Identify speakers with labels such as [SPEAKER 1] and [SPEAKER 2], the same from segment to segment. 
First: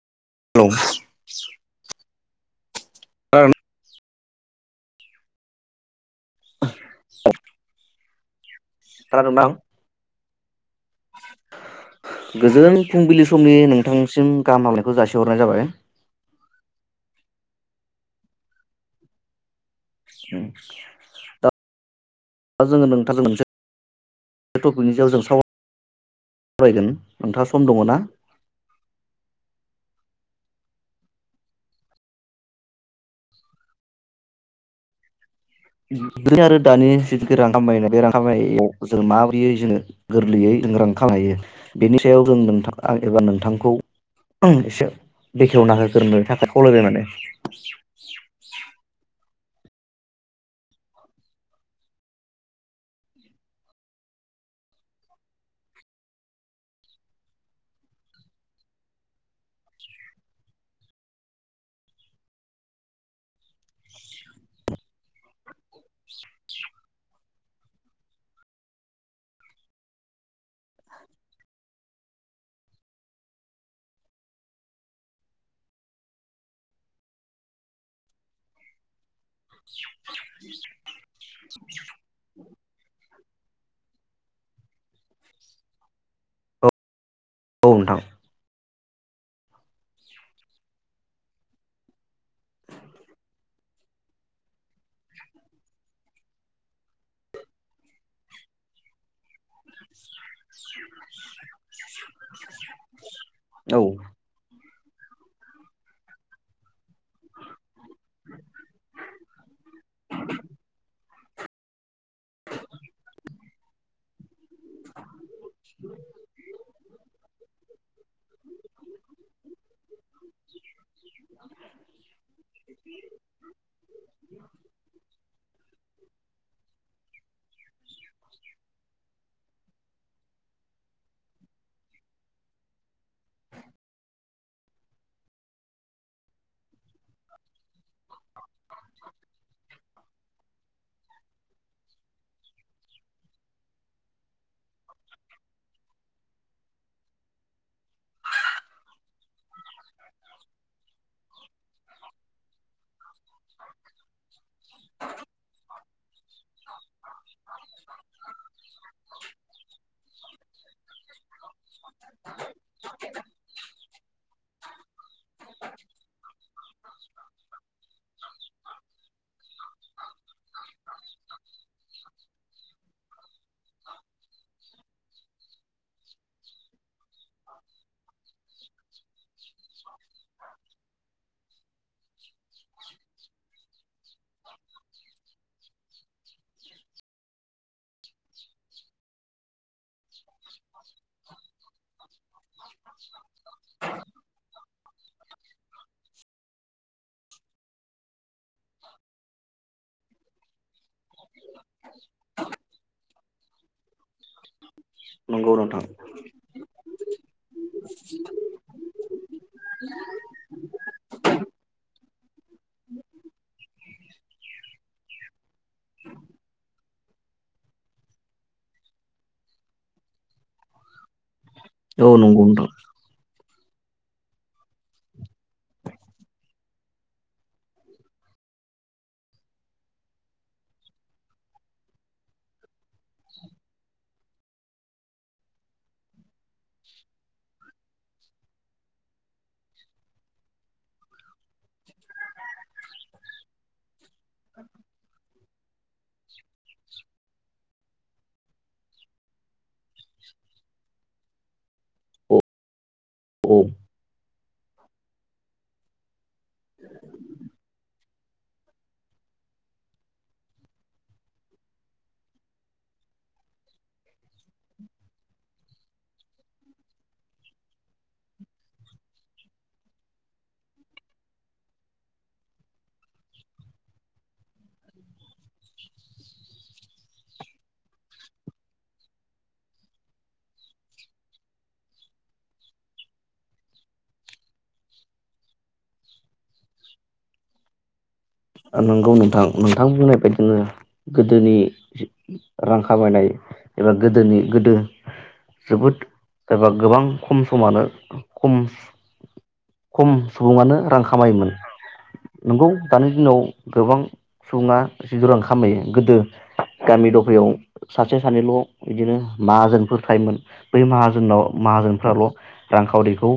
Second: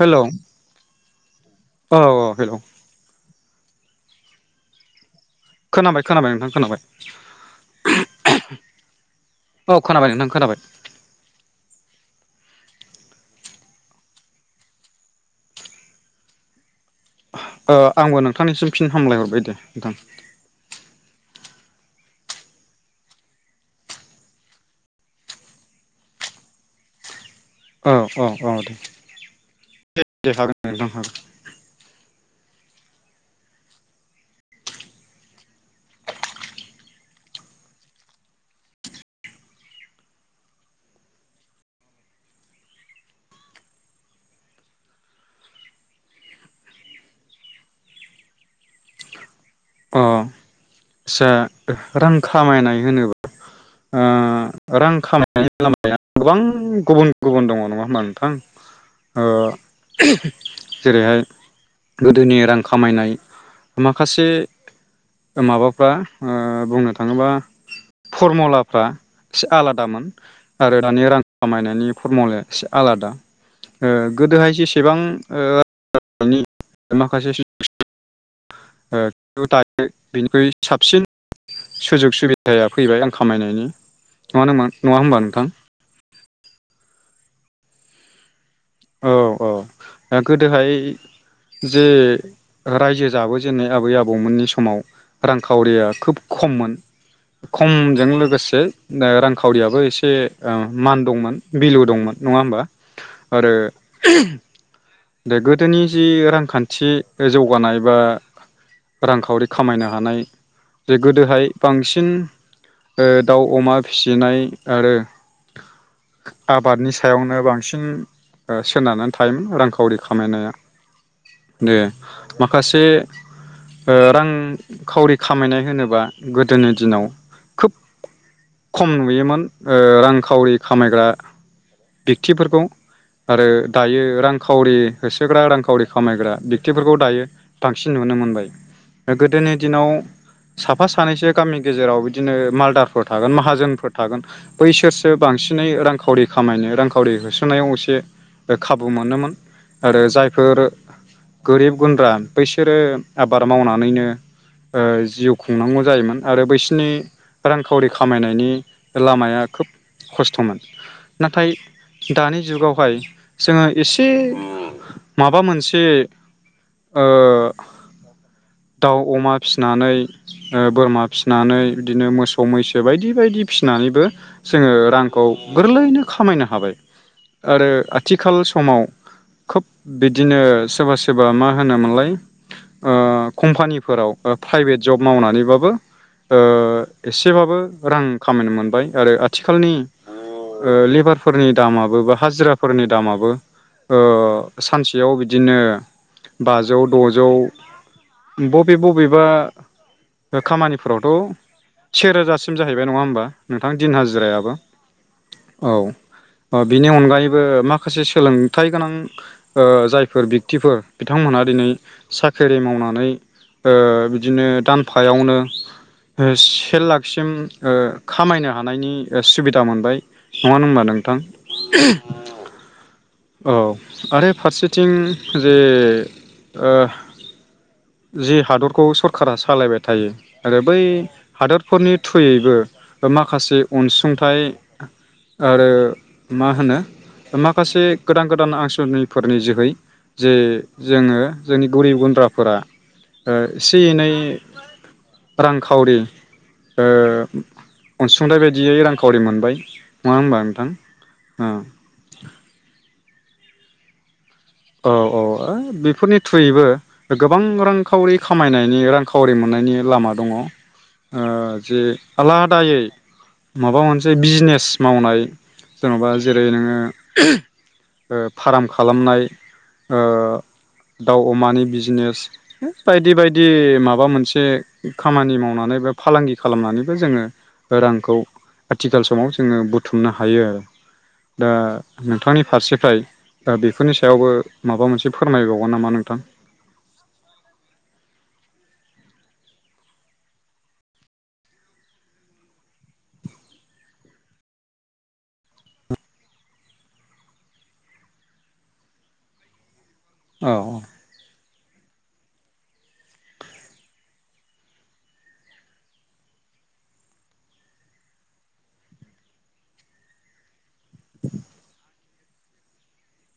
[SPEAKER 1] Hello
[SPEAKER 2] [unintelligible] लौ
[SPEAKER 1] औ औ हेल
[SPEAKER 2] खोनादों
[SPEAKER 1] खोनाबाय खोनाबाय नोंथां खोनाबाय
[SPEAKER 2] खोनादोंना आं
[SPEAKER 1] अ खोनाबायनि नोंथां। खोनाबाय।
[SPEAKER 2] गोजोन फुंबिलि समनि नोंथांसिम गाहाम हामनायखौ जासिहरनाय जाबाय।
[SPEAKER 1] ओ आंबो नोंथांनिसिम फिन हामलाय हरबाय दे नोंथां।
[SPEAKER 2] दा जोङो नोंथां मोनसे टपिकनि सायाव जों सरायगोन।
[SPEAKER 1] औ औ औ दे हागोनद हागोन नोंथां हागोन।
[SPEAKER 2] आरो दानि जिथुखि रां खामायनाय बे रां खामनायाव जों माबोरयै जोङो गोरलैयै जों रां खायो बेनि सायाव जों नोंथां एबा नोंथांखौ एसे बेखेवना होग्रोनो थाखाय खावलायबाय माने।
[SPEAKER 1] आसा रां खामायनाय होनोब्ला ओ रां खामायनायनि लामाया गोबां गुबुन गुबुन दङ नङा होमबा नोंथां ओ‌ जेरैहाय गोदोनि रां खामायनाय माखासे माबा फा बुंनो थाङोबा फरमुलाफ्रा एसे आलादामोन आरो दानि रां खामायनायनि फरमुलाया एसे आलादा ओ गोदोहाय जेसेबां माखासे दायो बइनिख्रुइ साबसिन सुजुग सुबिदाया फैबाय आं खामायनायनि नङा नामा नङा होमबा नोंथां
[SPEAKER 2] औ औ नोंथां
[SPEAKER 1] औ औ ओ गोदोहाय जे रायजो जाबोजेननाय आबै आबौमोननि समाव रांखावरिया खोब खममोन खमजों लोगोसे ओ रांखावरियाबो एसे ओ मान दंमोन बिलु दंमोन नङा होमबा ओ
[SPEAKER 2] औ
[SPEAKER 1] दे गोदोनि जि रांखान्थि जौगानाय बा रांखावरि खामायनो हानाय गोदोहाय बांसिन ओ दाउ अमा फिसिनाय आरो आबादनि सा यावनो बांसिन ओ सोनारनानै थायोमोन रांखावरि खामायनाया दे माखासे रांखावरि खामायनाय होनोबा गोदोनि दिनाव खोब खम नुयोमोन ओ रांखावरि खामायग्रा बेकतिफोरखौ आरो दायो रांखावरि होसोग्रा रांखावरि खामायग्रा बेक्तिफोरखौ दायो बांसिन नुनो मोनबाय गोदोनि दिनाव साफा सानैसो गामि गेजेराव बिदिनो मालदारफोर थागोन माहाजोनफोर थागोन बैसोरसो बांसिनै रांखावरि खामायनो रांखावरि होसोनायाव एसे ओ खाबु मोनोमोन। आरो जायफोर गोरिब गुन्द्रा बैसोरो आबार मावनानैनो जिउ खुंनांगौ जायोमोन आरो बैसोरनि रांखावरि खामायनायनि लामाया खोब खस्थ'मोन नाथाय दानि जुगावहाय जोंङो एसे माबा मोनसे दाउ अमा फिसिनानै ओ बोरमा फिसिनानै बिदिनो मोसौ मैसो बायदि बायदि फिसिनानैबो जोंङो रांखौ गोरलैयैनो खामायनो हाबाय आरो आथिखाल समाव खोब बिदिनो सोरबा-सोरबा मा होनोमोनलाय ओ कम्पानिफोराव ओ प्राइभेट जब मावनानैबाबो ओ एसे बाबो रां खामायनो मोनबाय आरो आथिखालनि ओ लेबारफोरनि दामाबो बा हाजिरा फोरनि दामाबो ओ सानसेयाव बिदिनो बाजौ द'जौ बबे बबेबा ओ खामानिफोरावथ' सेे रोजासिम जाहैबाय नङा होमबा नोंथां दिन हाजिरायाबो।
[SPEAKER 2] नंगौ
[SPEAKER 1] औ
[SPEAKER 2] नोंथां
[SPEAKER 1] औ बिनि अनगायै ओ माखासे सोलोंथाइ गोनां जायफोर बेकतिफोर बिथांमोनहा दिनै सा खरि मावनानै ओ बिदिनो दानफायावनो से लाक सिम ओ खामायनो हानायनि सुबिदा मोनबाय नङानो होमबा नोंथां
[SPEAKER 2] औ नंगौ नोंथां
[SPEAKER 1] औ आरो फारसेथिं जे ओ जि हादरखौ सरकारा सालायबाय थायो आरो बै हादरफोरनि थ्रुयैबो माखासे अनसुंथाइ आरो मा होनो माखासे गोदान-गोदान आसनिफोरनि जोहै जे जोंङो जोंनि गोरिब गुन्द्रा फोरा ओ इसे इनै रांखावरि ओ अनसुंथाइ बायदियै रांखावरि मोनबाय नङा होमबा नोंथां ओ [unintelligible]
[SPEAKER 2] औ
[SPEAKER 1] औ औ ओ बे फोरनि थ्रुयैबो गोबां रांखावरि खामायनायनि रांखावरि मोननायनि लामा दङ ओ जे आलादायै माबा मोनसे बिजिनेस मावनाय जेन'बा जेरै नोङो ओ फार्म खालामनाय ओ दाउ अमानि बिजनेस बायदि बायदि माबा मोनसे खामानि मावनानै बा फालांगि खालामनानैबो जोङो रांखौ आथिखाल समाव जोङो बुथुमनो हायो आरो दा नोंथांनि फारसेफ्राय दा बेफोरनि सायावबो माबा मोनसे फोरमायबावगोन नामा नोंथां?
[SPEAKER 2] नंगौ नोंथां। नोंथां बुंनाय बायदिनो गोदोनि रां खामायनाय एबा गोदोनि गोदो जोबोद एबा गोबां खम समानो खम खम
[SPEAKER 1] औ
[SPEAKER 2] सुबुङानो रां खामायोमोन। नंगौ दानो दिनाव गोबां सुबुङा एद रां खामायो गोदो गामि दफायाव सासे सानैल' बिदिनो माहाजोनफोर थायोमोन बै माहाजोनाव माहाजोनफ्राल' रांखावरिखौ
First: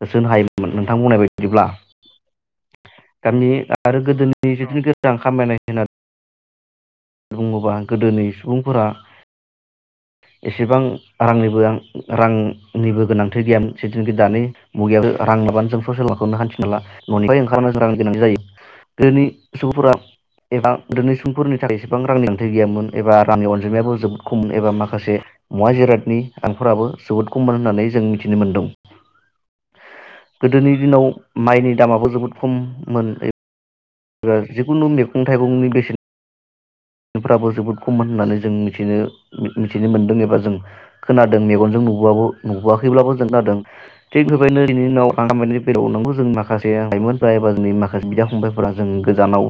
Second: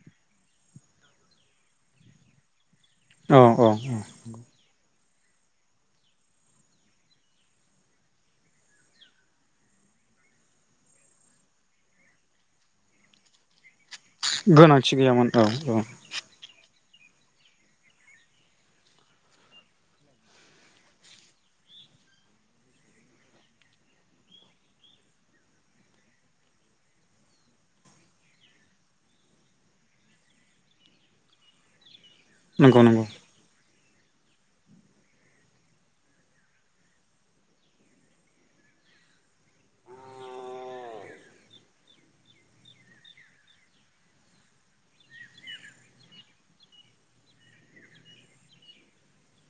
[SPEAKER 2] होसोनो हायोमोन नोंथां बुंनाय बायदिब्ला।
[SPEAKER 1] औ
[SPEAKER 2] गामि
[SPEAKER 1] औ
[SPEAKER 2] आरो गोदोननि मोजां खामायनाय होननानै बुङोबा गोदोनि सुबुंफोरा एसेबां रांनिबो रांनिबो गोनांथि गैयामोन। जिथुनाखि दानि
[SPEAKER 1] गोनांथि
[SPEAKER 2] मुगायावाबो
[SPEAKER 1] गैयामोन
[SPEAKER 2] रां
[SPEAKER 1] औ
[SPEAKER 2] लााबानो
[SPEAKER 1] औ
[SPEAKER 2] जों ससेललाखौनो हान्थिनो हाला ननिफ्रायाय ओंखारनो गोनाय जायो गोदोनि सुबुंफोरा एबा गोदोनि सुबुंफोरनि थाखाय बेसेबां रांनि आंथाइ गैयामोन एबा रांनि अनजिमायाबो जोबोद खममोन एबा माखासे मुवा जिरादनि आंफोराबो जोबोद खममोन होननानै जों मिथिनो मोन्दों। गोदोनि दिनाव माइनि दामाबो जोबोद
[SPEAKER 1] नंगौ नंगौ
[SPEAKER 2] ख'मोन बा जिखुनु मैगं-थाइगंनि बेसेनफ्राबो जोबोद खममोन होननानै जों मिनो मिथिनो मोनदों एबा जों खोनादों मेगनजों नुबो नुबोआखैब्लाबो जों खोनादों थिग बेबायदिनो बिनि उनाव रां बायदि बेलरनांगौ जों माखासे लाइमोनफ एबा जोंनि माखासे बिदा-फंबाय फोर जों गोजानाव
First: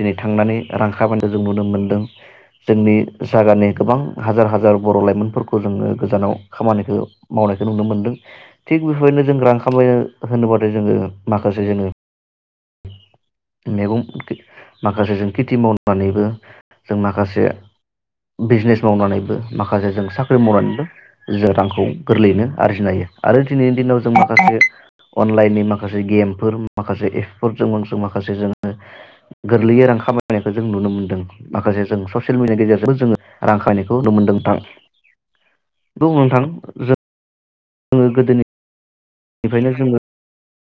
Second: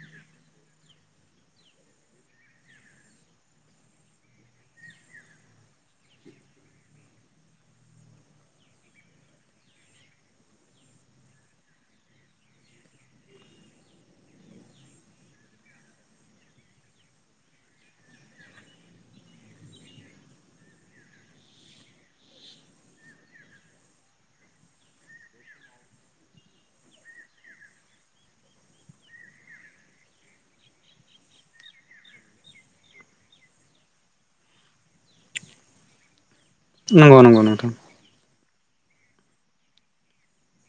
[SPEAKER 2] दिनै थांनानै रां खामायनायखौ जों नुनो मोनदों जोंनि जायगानि गोबां हाजार हाजार बर' लाइमोनफोरखौ जोङो गोजानाव खामानिखौ मावनायखौ नुनो मोनदों थिग बेफोरबायदिनो जों रां खामायनो होनोबाथाय जोङो माखासे जोङो मैगं माखासे जों खेथि मावनानैबो जों माखासे बिजिनेस मावनानैबो माखासे जों साख्रि मावनानैबो जों रांखौ गोरलैयैनो आरजिनो हायो आरो दिनैनि दिनाव जों माखासे अनलाइननि माखासे गेमफोर माखासे एफ फोर जों माखासे जोङो गोरलैयै रां खामायनायखौ जों नुनो मोनदों माखासे जों ससियेल मिडियानि गेजेरजोंबो जोङो रां खामायनायखौ नुनो मोनदों नोंथां। उम नोंथां
[SPEAKER 1] नंगौ नंगौ नंगौ
[SPEAKER 2] जोङो गोदोनि बेनिखायनो जोङो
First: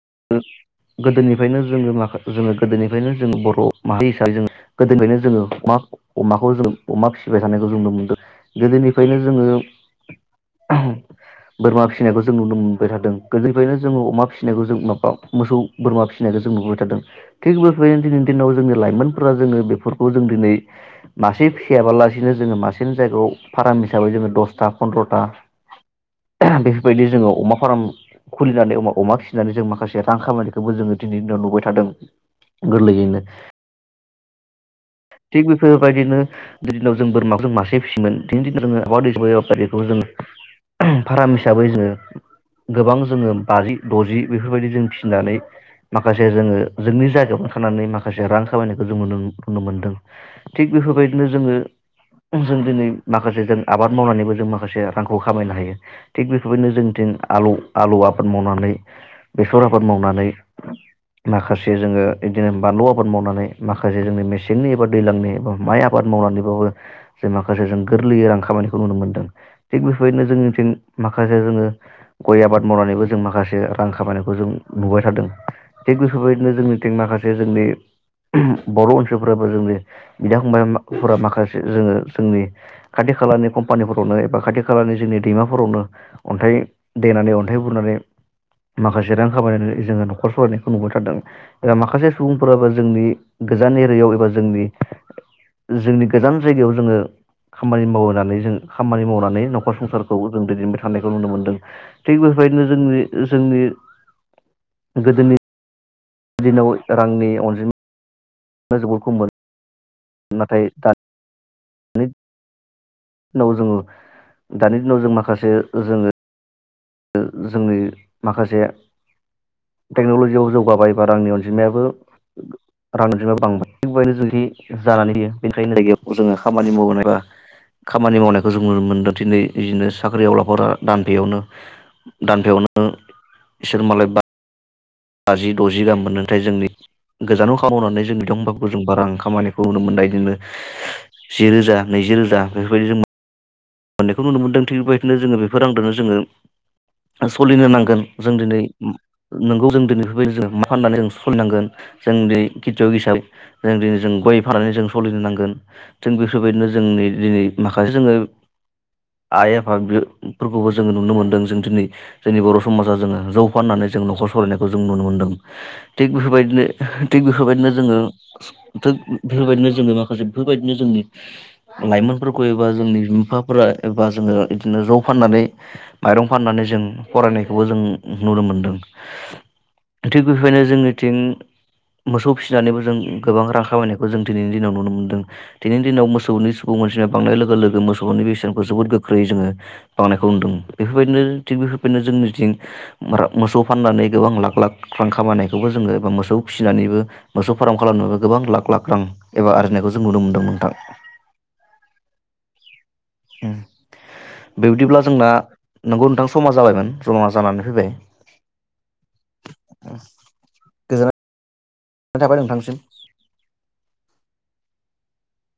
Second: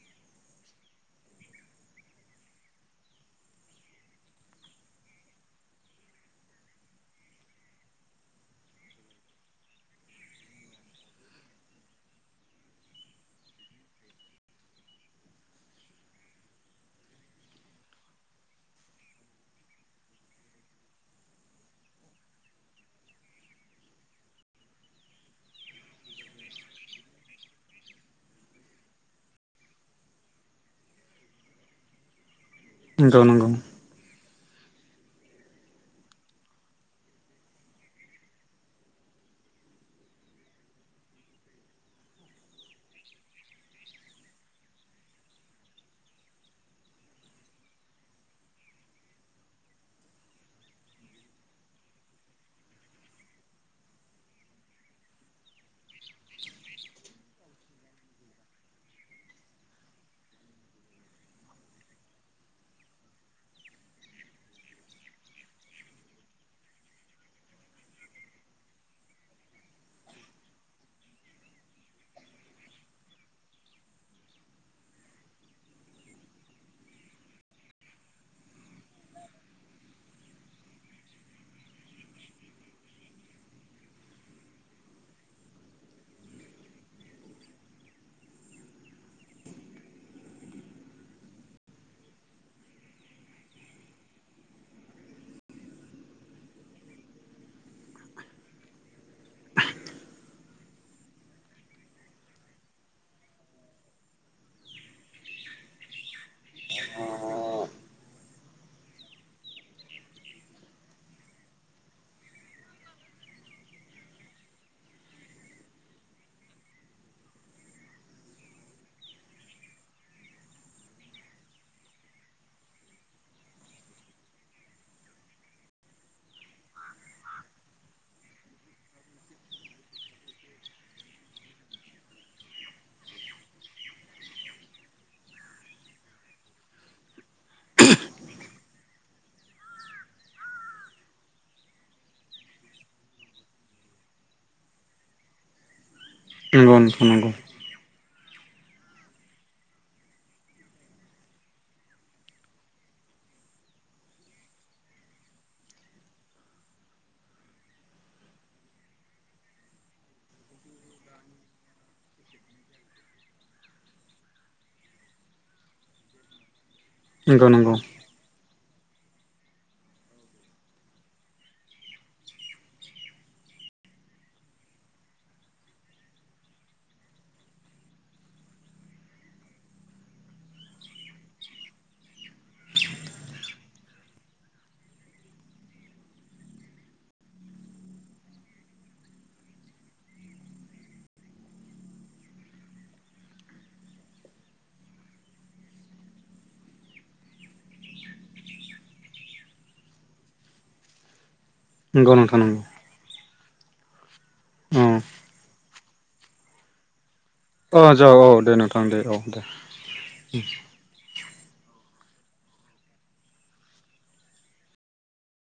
[SPEAKER 2] [unintelligible] गोदोनिफ्रायनो जोङो माखा जोङो गोदोनिफ्रायनो जों बर' माहारि हिसाबै जों गोदोनिफ्रायनो जोङो अमा अमाखौ जोङो अमा फिसिबाय थानायखौ जों नुनो मोनदों। गोदोनिफ्रायनो जोङो बोरमा फिसिनायखौ जों नुनो मोनबाय थादों गोदोनिफ्रायनो जोङो अमा फिसिनायखौ जों मोसौ बोरमा फिसिनायखौ जों नुुबाय थादों थिग बेफोरबायदिनो दिनैनि दिनाव जोंनि लाइमोनफोरा जोङो बेफोरखौ जों दिनै मासे फिसियाबालासिनो जोङो मासेनि जायगायाव फार्म हिसाबै जोङो दसथा फन्द्र'था बेफोरबायदि जोङो अमा फार्म खुलिनानै अमा फिसिनानै जों माखासे रां खामानिखौबो जोङो दिनैनि दिनाव नुबाय थादों। गोरलैयैनो
[SPEAKER 1] नंगौ नंगौ
[SPEAKER 2] थिग बेफोरबायदिनो गोदोनिदिनाव जों बोरमाखौ जों मासे फिसियोमोन दिनि दिनावो आबाद हाबाफारिखौ जों फार्म हिसाबै जोङो गोबां जोङो बाजि द'जि बेफोरबायदि जों फिसिनानै माखासे जोङो जोंनि जायावनो थानानै माखासे रां खामायनायखौ जों नुनो मोनदों थिग बेफोरबायदिनो जोङो जों दिनै माखासे जों आबाद मावनानैबो जों माखासे रांखौ खामायनो हायो थि बेफोरबायदिनो जों दिनै आलु आलु आबाद मावनानै बे सर आबाद मावनानै माखासे जोङो बिदिनो बानलु आबाद मावनानै माखासे जोंनि मेसेंनि एबा दैलांनि एबा माइ आबाद मावनानैबाबो जों माखासे जों गोरलैयै रां खामानिखौ नुनो मोनदों थिग बेफोरबायदिनो जोंनिथिं माखासे जोङो गय आबाद मावनानैबो जों माखासे रां खामायनाय खौ जों नुबाय थादों। थिग बेफोरबायदिनो जोंनि माखासे जोंनि बर' ओनसोलफोराबो जोंनि बिदा फंबायफोरा माखासे जोङो जोंनि खाथि खालानि कम्पानिफोरावनो एबा खाथि खालानि जोंनि दैमाफोरावनो अन्थाइ देनानै अन्थाइ बुरनानै माखासे जे रां खामायनानै जोङो न'खर सलनायखौ नुबाय थादों एबा माखासे सुबुंफोराबो जोंनि गोजान एरियाव एबा जोंनि जोंनि गोजान जायगायाव जोङो खामानि मावनानै जों खामानि मावनानै न'खर संसारखौ जों दैदेनबाय थानायखौ नुनो मोनदों थिग बेफोरबायदिनो जोंनि जोंनि गोदोनि दिनाव रांनि अनजिमा [unintelligible] नाथाय दा नि नौ जोङो दानि दिनाव जों माखासे जोङो ओ जोंनि माखासे टेक्न'लजियाव जौगाबाय बा रांनि अनजिमायाबो रांनि अनजिमायाबो बांबाय थिगबायदिनो जुदि जानानै होयो। बेनिखायनो जायगायाव जोङो खामानि मावनाय बा खामानि मावनायखौ जों नुनो मोनदों दिनै इदिनो साख्रि आवलाफोरा दानफेयावनो दानफायावनो इसोर मालाय बा बाजि द'जि गाहाम मोनदों नाथाय जोंनि गोजानाव खाम मावनानै जों बिदिआवबा जों बारा खामानिखौ नुनो मोननाय जोंनो जिरोजा नैजि रोजा बेफोरबायदि जों मो मोननायखौ नुनो मोनदों थि बेदिनो जोङो बेफोर रांदोनो जोङो
[SPEAKER 1] नंगौ नोंथां नंगौ
[SPEAKER 2] सलिनो नांगोन। जों दिनै उम नोंगौ जों दिनै बेफोरबायदिनो जों मा फाननानै जों सलिनांगोन। जों दिनै खितयक हिसाबै जों दिनै जों गय फाननानै जों सलिनो नांगोन थिग बेफोरबायदिनो जोंनि दिनै माखासे जोङो। आइ आफा बेफोरखौबो जोङो नुनो मोन्दों। जों दिनै जोंनि बर' समाजा जोङो जौ फाननानै जों न'खर सालायनायखौ जों नुनो मोन्दों थिग बेफोरबायदिनो। थिग बेफोरबायदिनो जोङो। थोग बेफोरबायदिनो जोङो माखासे बेफोरबायदिनो जोंनि लाइमोनफोरखौ एबा जोंनि बिमफा। फोरा एबा जोङो इदिनो जौ फाननानै माइरं फाननानै जों फरायनायखौबो जों नुनो मोनदों। थिग बेखायनो जोंनिथिं मोसौ फिसिनानैबो जों गोबां रां खामायनायखौ जों दिनैनि दिनाव नुनो मोनदों। दिनैनि दिनाव मोसौनि सुबुं मोनसिया बांनाय लोगो लोगो मोसौनि बेस जोंफोर जोबोद गोख्रै जोङो बांनायखौ नुदों। बेफोरबायदिनो थिग बेफोरबायदिनो जोंनिथिं बारा मोसौ फाननानै गोबां लाख लाख रां खामायनायखौबो जोङो एबा मोसौ फिसिनानैबो मोसौ फार्म खालामनोबो गोबां लाख लाख रां एबा आरजिनायखौ जों नुनो मोन्दों नोंथां।
[SPEAKER 1] नोंखौ नोंथां नोंगौ।
[SPEAKER 2] उम बिबदिब्ला जोंना नोंगौ नोंथां समा जाबायमोन। जमा जानानै फैबाय
[SPEAKER 1] अ' जाव औ दे नोंथां दे औ दे।
[SPEAKER 2] गोजोननाय थाबाय नोंथांनिसिम।